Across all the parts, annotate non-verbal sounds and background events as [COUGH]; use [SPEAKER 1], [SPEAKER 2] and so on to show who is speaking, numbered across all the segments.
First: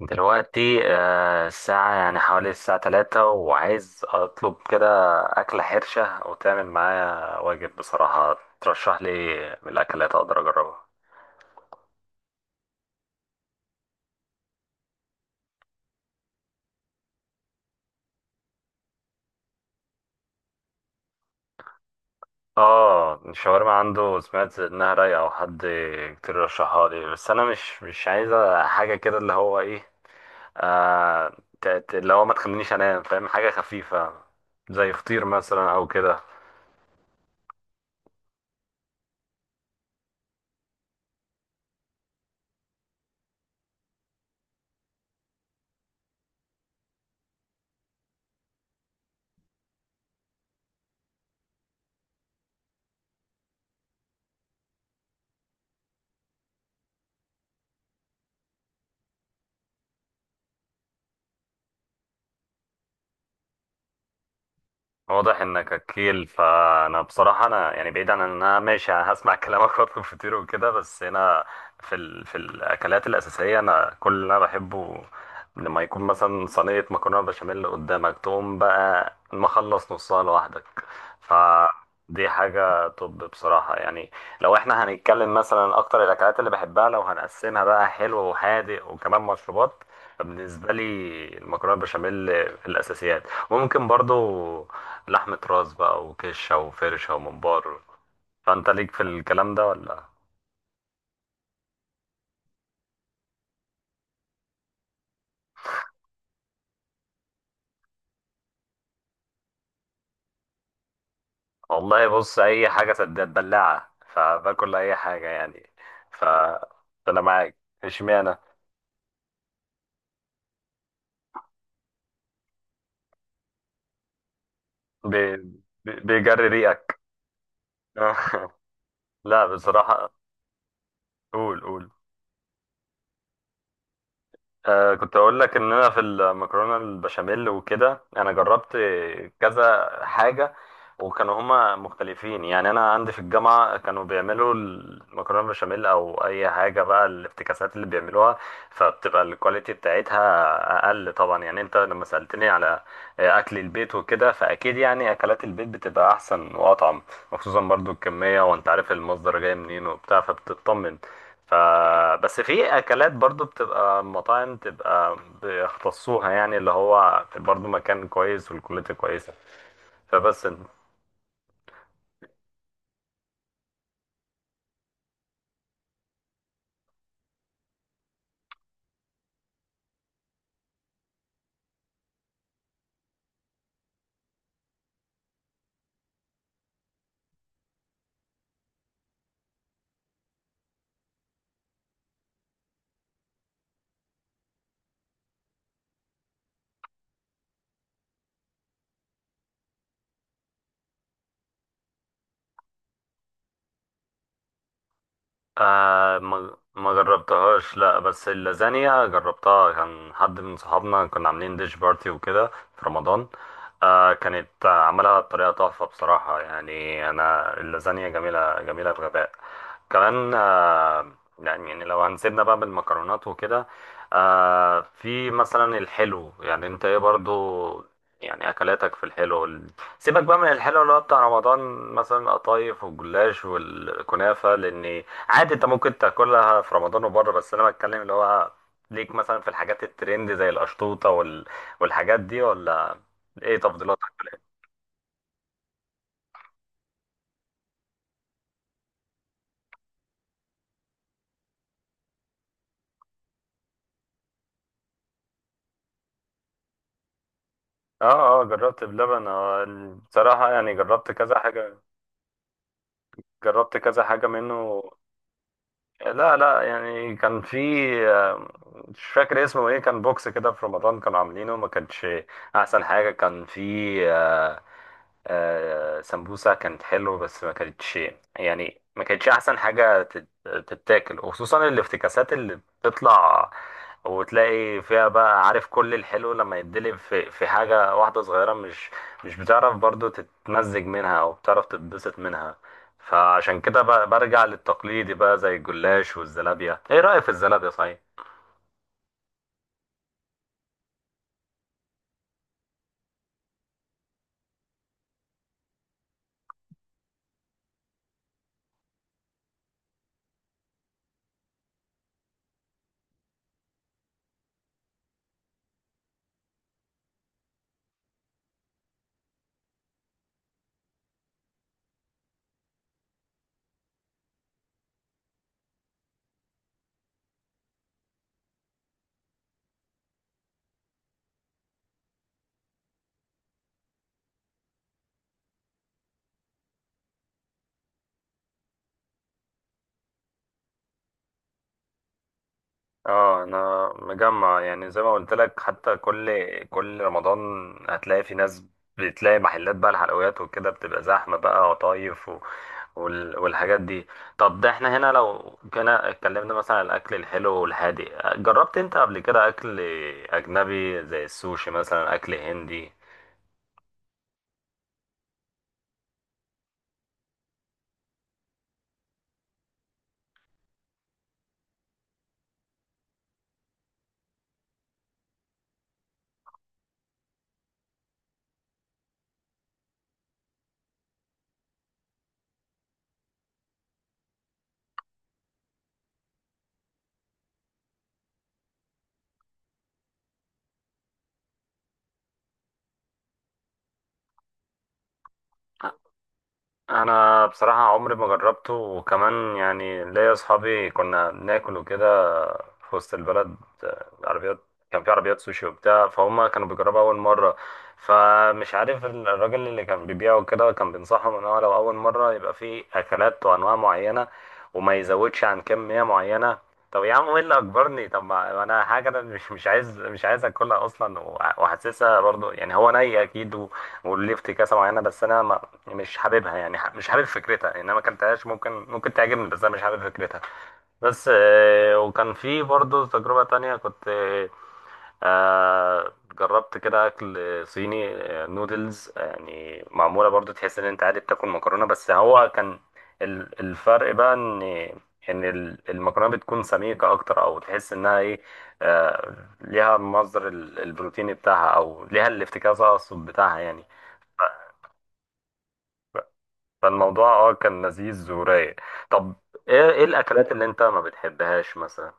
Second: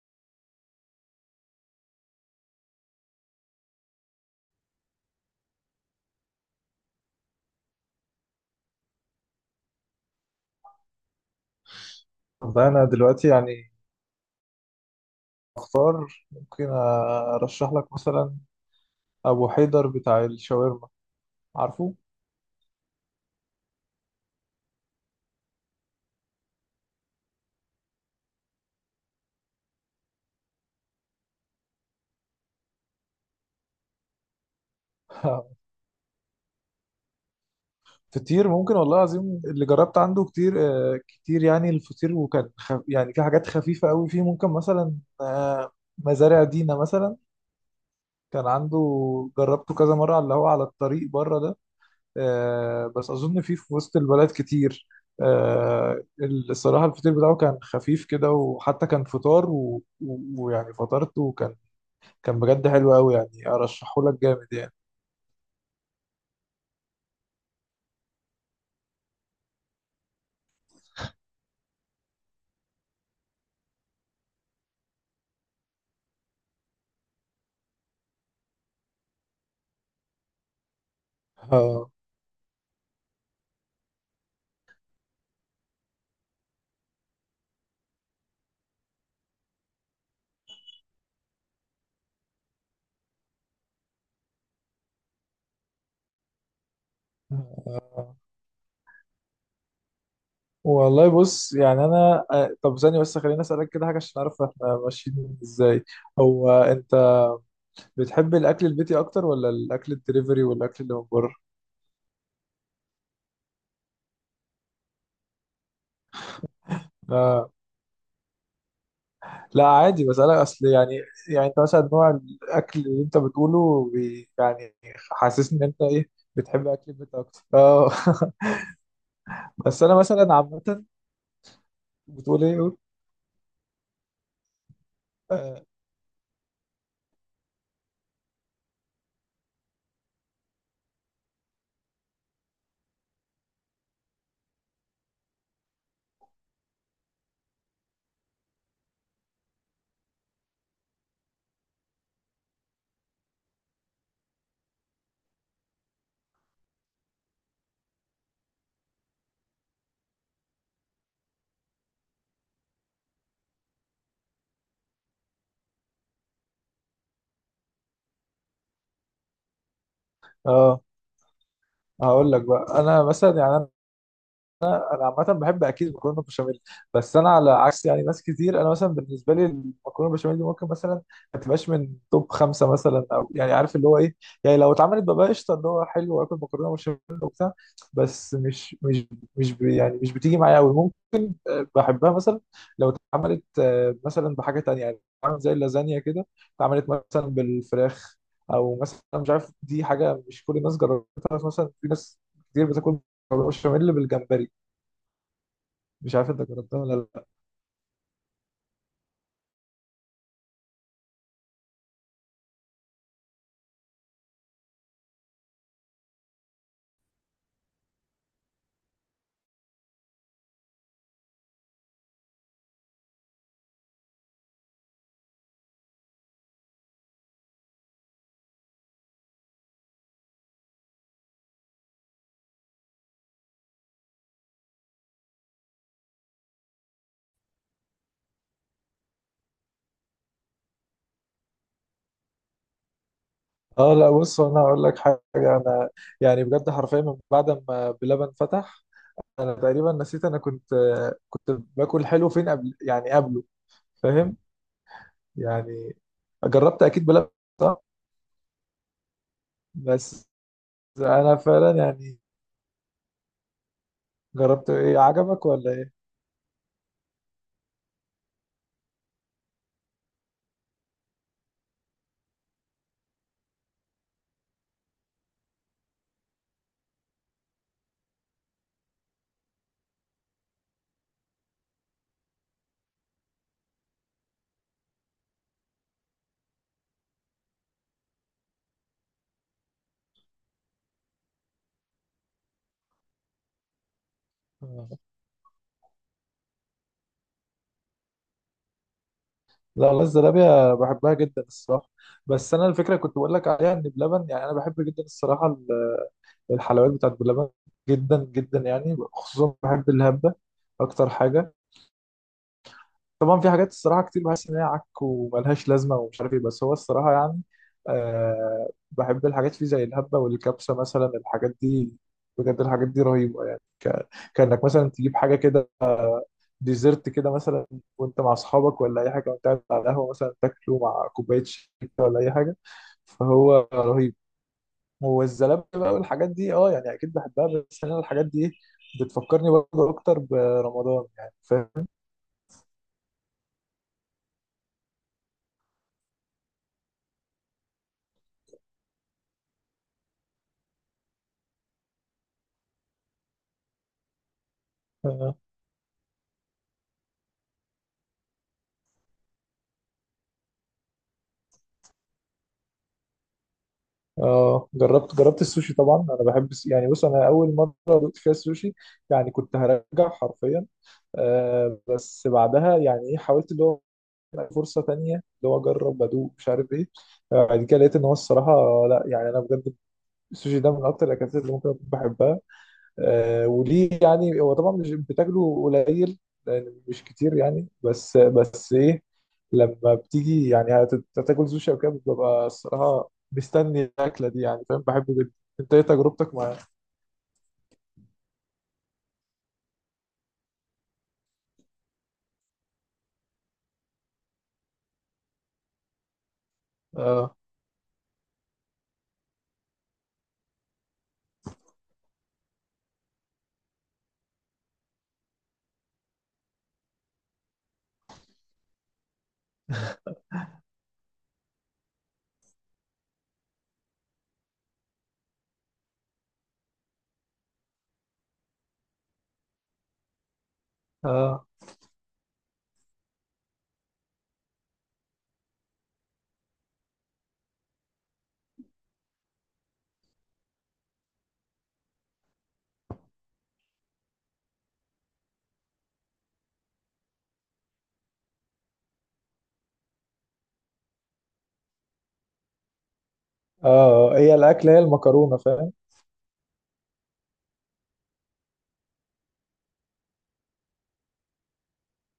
[SPEAKER 1] دلوقتي الساعة يعني حوالي الساعة 3، وعايز أطلب كده أكلة حرشة، أو تعمل معايا واجب؟ بصراحة ترشح لي إيه من الأكلات أقدر أجربها؟
[SPEAKER 2] والله أنا دلوقتي يعني أختار، ممكن أرشح لك مثلا أبو حيدر بتاع الشاورما، عارفه؟
[SPEAKER 1] آه، الشاورما عنده سمعت إنها رايقة، أو حد كتير رشحها لي، بس أنا مش عايزة حاجة كده، اللي هو إيه، اللي هو ما تخلينيش أنام، فاهم؟ حاجة خفيفة زي فطير مثلا
[SPEAKER 2] [LAUGHS]
[SPEAKER 1] أو كده.
[SPEAKER 2] فطير ممكن، والله العظيم اللي جربت عنده كتير. كتير يعني الفطير، وكان خف يعني، في حاجات خفيفة قوي فيه ممكن مثلا. آه، مزارع دينا مثلا، كان عنده، جربته كذا مرة على اللي هو على الطريق بره ده. بس أظن فيه في وسط البلد كتير. آه، الصراحة الفطير بتاعه كان خفيف كده، وحتى كان فطار ويعني فطرته، وكان بجد حلو قوي، يعني ارشحه لك جامد يعني.
[SPEAKER 1] واضح انك اكيل، فانا بصراحه انا يعني بعيد عن ان انا ماشي هسمع [LAUGHS] كلامك واطلب فطير وكده، بس انا في الاكلات الاساسيه، انا كل اللي انا بحبه لما يكون مثلا صينيه مكرونه بشاميل قدامك، تقوم بقى مخلص نصها لوحدك،
[SPEAKER 2] اه.
[SPEAKER 1] فدي حاجه. طب بصراحه يعني، لو احنا هنتكلم مثلا اكتر الاكلات اللي بحبها، لو هنقسمها بقى حلو وحادق وكمان مشروبات، فبالنسبه لي: المكرونه بشاميل في الاساسيات، ممكن برضو لحمة راس بقى وكشة وفرشة وممبار.
[SPEAKER 2] آه.
[SPEAKER 1] فأنت ليك في الكلام ده ولا؟
[SPEAKER 2] والله بص، يعني انا طب ثانية بس، خليني اسالك كده حاجة عشان اعرف احنا ماشيين ازاي. هو انت بتحب الاكل البيتي اكتر، ولا الاكل الدليفري والاكل اللي من بره؟
[SPEAKER 1] والله بص، أي حاجة سداد بلاعة فباكل أي حاجة يعني، ف... فأنا
[SPEAKER 2] آه.
[SPEAKER 1] معاك. اشمعنى؟
[SPEAKER 2] لا، عادي بسالك، اصل يعني انت مثلا نوع الاكل اللي انت بتقوله بي يعني،
[SPEAKER 1] بي...
[SPEAKER 2] حاسسني ان انت ايه،
[SPEAKER 1] بيجري
[SPEAKER 2] بتحب اكل
[SPEAKER 1] ريقك.
[SPEAKER 2] البيت اكتر، اه؟ [LAUGHS]
[SPEAKER 1] [LAUGHS] لا،
[SPEAKER 2] بس انا
[SPEAKER 1] بصراحة.
[SPEAKER 2] مثلا عامة...
[SPEAKER 1] قول قول.
[SPEAKER 2] بتقول ايه، قول؟
[SPEAKER 1] آه، كنت اقول لك
[SPEAKER 2] اه،
[SPEAKER 1] ان انا في المكرونه البشاميل وكده انا جربت كذا حاجه، وكانوا هما مختلفين، يعني انا عندي في الجامعه كانوا بيعملوا المكرونه البشاميل او اي حاجه بقى، الافتكاسات اللي بيعملوها، فبتبقى الكواليتي بتاعتها اقل طبعا. يعني انت لما سالتني على اكل البيت وكده، فاكيد يعني اكلات البيت بتبقى احسن واطعم، وخصوصا برضو الكميه، وانت عارف المصدر جاي منين وبتاع، فبتطمن. ف بس في اكلات برضو بتبقى مطاعم، بتبقى بيختصوها، يعني اللي هو برضو مكان كويس والكواليتي كويسه، فبس.
[SPEAKER 2] آه، هقول لك بقى. انا مثلا يعني انا عامه بحب اكيد مكرونه بشاميل، بس انا على عكس يعني ناس كتير. انا مثلا بالنسبه لي المكرونه بشاميل دي ممكن مثلا ما تبقاش من توب خمسه مثلا، او يعني عارف اللي هو ايه، يعني لو اتعملت ببقى قشطه، اللي هو حلو واكل مكرونه بشاميل وبتاع، بس مش مش مش ب- يعني مش بتيجي معايا قوي. ممكن بحبها مثلا لو اتعملت مثلا بحاجه تانية، يعني اتعملت زي اللازانيا كده، اتعملت مثلا بالفراخ، او مثلا مش عارف، دي حاجه مش كل الناس جربتها. مثلا في ناس كتير بتاكل مكرونه بشاميل بالجمبري. مش
[SPEAKER 1] آه،
[SPEAKER 2] عارف انت
[SPEAKER 1] ما
[SPEAKER 2] جربتها
[SPEAKER 1] ما
[SPEAKER 2] ولا لا.
[SPEAKER 1] جربتهاش، لا، بس اللازانيا جربتها، كان حد من صحابنا كنا عاملين ديش بارتي وكده، في رمضان. آه كانت، عملها بطريقة تحفة بصراحة، يعني أنا اللازانيا جميلة جميلة بغباء كمان. يعني لو هنسيبنا بقى من المكرونات وكده، آه في مثلا الحلو، يعني انت ايه برضو، يعني اكلاتك في الحلو سيبك بقى من الحلو اللي هو بتاع رمضان، مثلا القطايف والجلاش والكنافة، لان عادي انت ممكن تاكلها في رمضان وبره، بس انا بتكلم اللي هو ليك مثلا في الحاجات الترند زي القشطوطه، والحاجات دي ولا؟ ايه
[SPEAKER 2] اه
[SPEAKER 1] تفضيلاتك
[SPEAKER 2] لا،
[SPEAKER 1] في الاكل؟
[SPEAKER 2] بص انا هقول لك حاجه. انا يعني بجد حرفيا من بعد ما بلبن فتح، انا تقريبا نسيت انا كنت كنت باكل حلو فين قبل، يعني قبله، فاهم يعني؟ جربت اكيد بلبن، صح؟
[SPEAKER 1] اه، اه، جربت بلبن، اه.
[SPEAKER 2] بس
[SPEAKER 1] بصراحه يعني جربت
[SPEAKER 2] انا
[SPEAKER 1] كذا
[SPEAKER 2] فعلا
[SPEAKER 1] حاجه،
[SPEAKER 2] يعني،
[SPEAKER 1] جربت كذا حاجه
[SPEAKER 2] جربت
[SPEAKER 1] منه.
[SPEAKER 2] ايه، عجبك ولا ايه؟
[SPEAKER 1] لا، لا، يعني كان في، آه، مش فاكر اسمه ايه، كان بوكس كده في رمضان كانوا عاملينه، ما كانش احسن حاجه. كان في، آه، آه سمبوسة كانت حلوة، بس ما كانتش، يعني ما كانتش أحسن حاجة تتاكل. وخصوصا الافتكاسات اللي بتطلع، وتلاقي فيها بقى، عارف، كل الحلو لما يتدلب في حاجة واحدة صغيرة، مش بتعرف برضو تتمزج منها أو بتعرف تتبسط منها. فعشان كده برجع
[SPEAKER 2] آه.
[SPEAKER 1] للتقليدي بقى زي الجلاش والزلابية. إيه رأيك في الزلابية، صحيح؟
[SPEAKER 2] لا والله الزلابيه بحبها جدا الصراحه. بس انا الفكره كنت بقول لك عليها ان بلبن، يعني انا بحب جدا الصراحه الحلويات بتاعت بلبن، جدا جدا يعني، خصوصا بحب الهبه اكتر حاجه. طبعا في حاجات الصراحه كتير بحس ان هي عك وملهاش لازمه ومش عارف ايه، بس هو الصراحه يعني بحب الحاجات فيه زي الهبه والكبسه، مثلا الحاجات دي بجد الحاجات دي رهيبه، يعني كانك مثلا تجيب حاجه كده ديزرت كده مثلا، وانت مع اصحابك ولا اي حاجه، وانت قاعد على القهوه مثلا تاكله مع كوبايه شاي كده ولا اي حاجه، فهو رهيب. والزلابيه بقى والحاجات دي، اه يعني اكيد بحبها، بس انا الحاجات دي بتفكرني برضه اكتر برمضان، يعني فاهم؟
[SPEAKER 1] اه، انا مجمع يعني زي ما قلت لك، حتى كل رمضان هتلاقي في ناس، بتلاقي محلات بقى الحلويات وكده، بتبقى زحمة بقى، وطايف، والحاجات دي. طب ده احنا هنا
[SPEAKER 2] آه.
[SPEAKER 1] لو كنا اتكلمنا مثلا عن الاكل الحلو والهادي، جربت انت قبل كده اكل اجنبي زي السوشي مثلا، اكل هندي؟
[SPEAKER 2] اه، جربت، السوشي طبعا. انا بحب يعني بص، انا اول مره دقت فيها السوشي يعني كنت هرجع حرفيا. بس بعدها، يعني ايه، حاولت اللي هو فرصه تانية، اللي هو اجرب ادوق، مش عارف ايه. بعد كده لقيت ان هو الصراحه، لا يعني انا بجد السوشي ده من اكتر الاكلات اللي ممكن أكون بحبها. وليه؟ يعني هو طبعا مش بتاكله قليل، لان مش كتير يعني، بس ايه، لما بتيجي يعني هتاكل سوشي او كده، ببقى الصراحه مستني الاكله دي، يعني فاهم، بحبه جدا. انت ايه تجربتك معاه؟
[SPEAKER 1] انا بصراحة عمري ما جربته، وكمان يعني ليا اصحابي، كنا بناكل وكده في وسط البلد، عربيات، كان في عربيات سوشي وبتاع، فهم كانوا بيجربوا أول
[SPEAKER 2] اه،
[SPEAKER 1] مرة، فمش عارف الراجل اللي كان بيبيعه كده، كان بينصحهم إن هو لو أول مرة يبقى في أكلات وأنواع معينة، وما يزودش عن كمية معينة. طب يا عم ايه اللي اجبرني؟ طب ما انا حاجه انا مش عايز اكلها اصلا، وحاسسها برضو، يعني هو ني اكيد، وليه افتكاسه معينه، بس انا ما مش حاببها، يعني مش حابب فكرتها، يعني انا ما اكلتهاش، ممكن تعجبني، بس انا مش حابب فكرتها. بس
[SPEAKER 2] اه،
[SPEAKER 1] آه، وكان في برضه تجربة تانية كنت، آه، جربت كده أكل صيني، نودلز يعني، معمولة برضه تحس إن أنت عادي بتاكل مكرونة، بس هو كان الفرق بقى إن المكرونة بتكون سميكة أكتر، أو تحس إنها إيه، آه، ليها مصدر البروتين بتاعها، أو ليها الافتكاس أقصد بتاعها
[SPEAKER 2] اه.
[SPEAKER 1] يعني.
[SPEAKER 2] هي الاكله هي المكرونه، فاهم؟
[SPEAKER 1] فالموضوع كان لذيذ ورايق. طب إيه الأكلات اللي أنت ما بتحبهاش مثلا؟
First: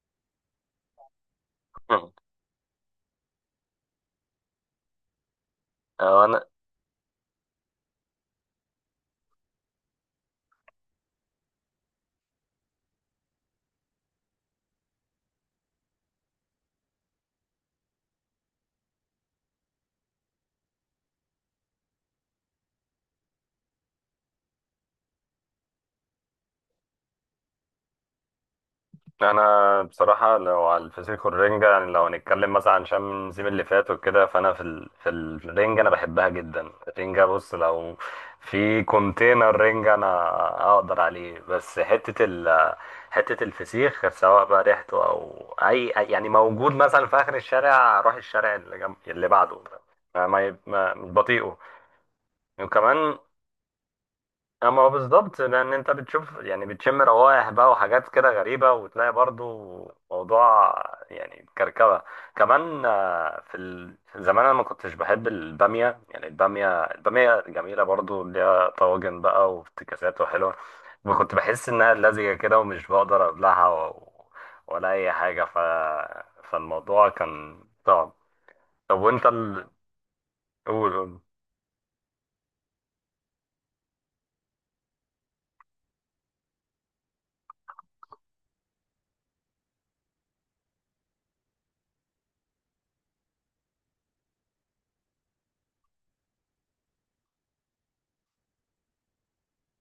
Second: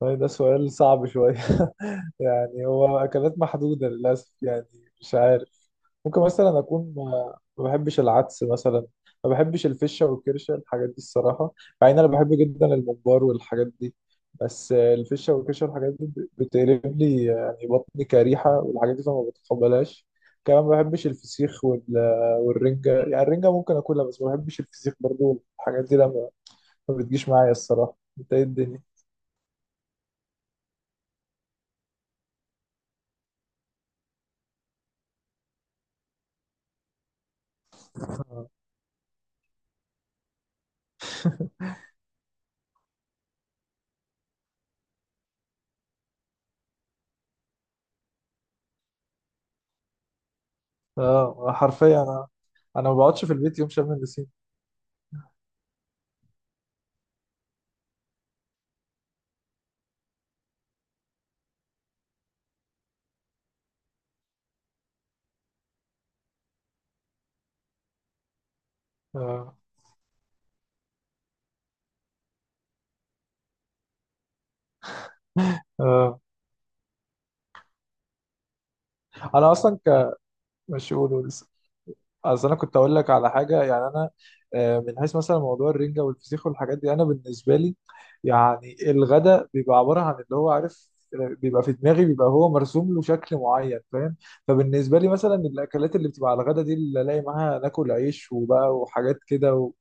[SPEAKER 2] طيب ده سؤال صعب شويه. [LAUGHS]
[SPEAKER 1] [LAUGHS]
[SPEAKER 2] يعني هو اكلات محدوده للاسف يعني، مش عارف. ممكن
[SPEAKER 1] انا
[SPEAKER 2] مثلا اكون ما ما بحبش العدس مثلا، ما بحبش الفشه والكرشه، الحاجات دي الصراحه، مع ان انا بحب جدا الممبار والحاجات دي. بس الفشه والكرشه والحاجات دي بتقلب لي، يعني بطني كريحه، والحاجات دي فما بتقبلهاش. كمان ما بحبش الفسيخ والرنجه، يعني الرنجه ممكن اكلها، بس ما بحبش الفسيخ برضو. الحاجات دي لما ما بتجيش معايا الصراحه، انت ايه الدنيا؟
[SPEAKER 1] انا بصراحه لو على الفسيخ والرنجه، يعني لو هنتكلم مثلا عن شم النسيم اللي فات وكده، فانا في الرنجه انا بحبها جدا. الرنجه بص، لو
[SPEAKER 2] [LAUGHS]
[SPEAKER 1] في كونتينر رنجه انا اقدر عليه، بس حته حته الفسيخ، سواء بقى ريحته او يعني موجود مثلا في اخر الشارع، اروح الشارع اللي جنب اللي بعده، ما ما, ما...
[SPEAKER 2] اه،
[SPEAKER 1] مش بطيئه.
[SPEAKER 2] حرفيا انا، ما
[SPEAKER 1] وكمان،
[SPEAKER 2] بقعدش في البيت يوم شم النسيم.
[SPEAKER 1] اما هو بالظبط، لان انت بتشوف يعني، بتشم روائح بقى وحاجات كده غريبه، وتلاقي برضو موضوع يعني كركبه. كمان آه، في في زمان انا ما كنتش بحب الباميه، يعني الباميه جميله برضو، ليها طواجن بقى
[SPEAKER 2] اه،
[SPEAKER 1] وافتكاسات وحلوه، وكنت بحس انها لزجه كده ومش بقدر ابلعها ولا اي حاجه،
[SPEAKER 2] اه،
[SPEAKER 1] فالموضوع كان صعب. طب وانت
[SPEAKER 2] انا اصلا
[SPEAKER 1] قول
[SPEAKER 2] مش،
[SPEAKER 1] قول.
[SPEAKER 2] قولوا. اصل انا كنت اقول لك على حاجه، يعني انا، من حيث مثلا موضوع الرنجه والفسيخ والحاجات دي، انا بالنسبه لي يعني الغداء بيبقى عباره عن اللي هو عارف، بيبقى في دماغي، بيبقى هو مرسوم له شكل معين، فاهم؟ فبالنسبه لي مثلا الاكلات اللي بتبقى على الغداء دي، اللي الاقي معاها ناكل عيش وبقى وحاجات كده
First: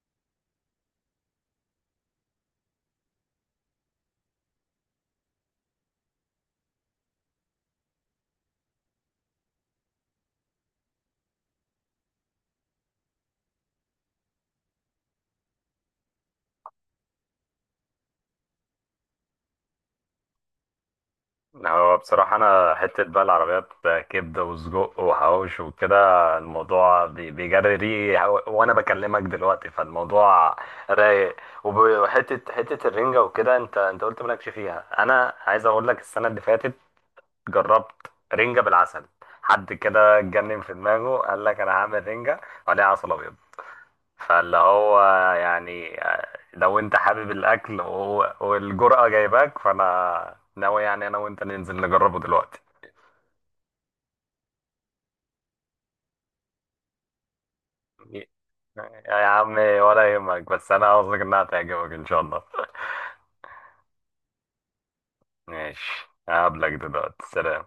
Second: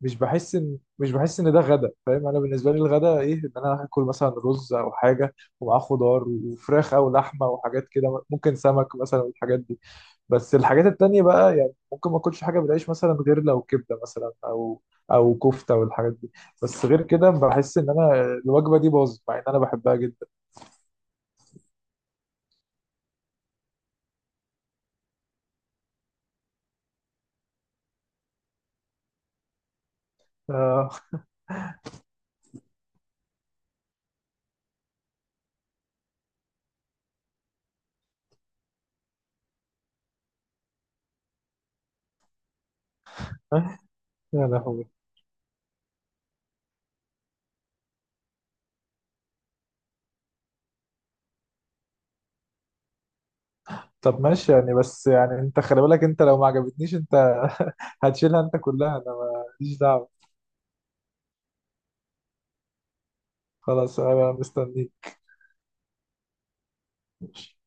[SPEAKER 2] مش بحس ان، ده غدا، فاهم؟ انا بالنسبه لي الغدا ايه، ان انا هاكل مثلا رز او حاجه ومعاه خضار وفراخ او لحمه وحاجات كده، ممكن سمك مثلا، والحاجات دي. بس الحاجات التانية بقى، يعني ممكن ما اكلش حاجة بالعيش مثلا، غير لو كبدة مثلا، او كفتة والحاجات دي. بس غير كده بحس ان انا الوجبة دي باظت، مع ان انا بحبها جدا.
[SPEAKER 1] هو بصراحة أنا حتة بقى العربيات كبدة وسجق وحواوش وكده، الموضوع بيجري ريقي، وأنا بكلمك دلوقتي، فالموضوع
[SPEAKER 2] آه.
[SPEAKER 1] رايق. وحتة الرنجة وكده، أنت قلت مالكش فيها. أنا عايز أقول لك، السنة اللي فاتت جربت رنجة بالعسل، حد كده اتجنن في دماغه قال لك أنا هعمل رنجة عليها عسل أبيض.
[SPEAKER 2] [LAUGHS] يا
[SPEAKER 1] فاللي
[SPEAKER 2] لهوي.
[SPEAKER 1] هو يعني، لو انت حابب الاكل والجرأة جايباك، فانا ناوي يعني انا وانت ننزل نجربه دلوقتي.
[SPEAKER 2] طب ماشي يعني، بس يعني انت خلي بالك انت، لو ما عجبتنيش انت [LAUGHS] هتشيلها انت كلها، انا
[SPEAKER 1] يا عم
[SPEAKER 2] ماليش دعوة.
[SPEAKER 1] ولا يهمك، بس انا قصدك انها تعجبك ان شاء الله. [LAUGHS]
[SPEAKER 2] خلاص، انا مستنيك.
[SPEAKER 1] ماشي، هقابلك دلوقتي، سلام.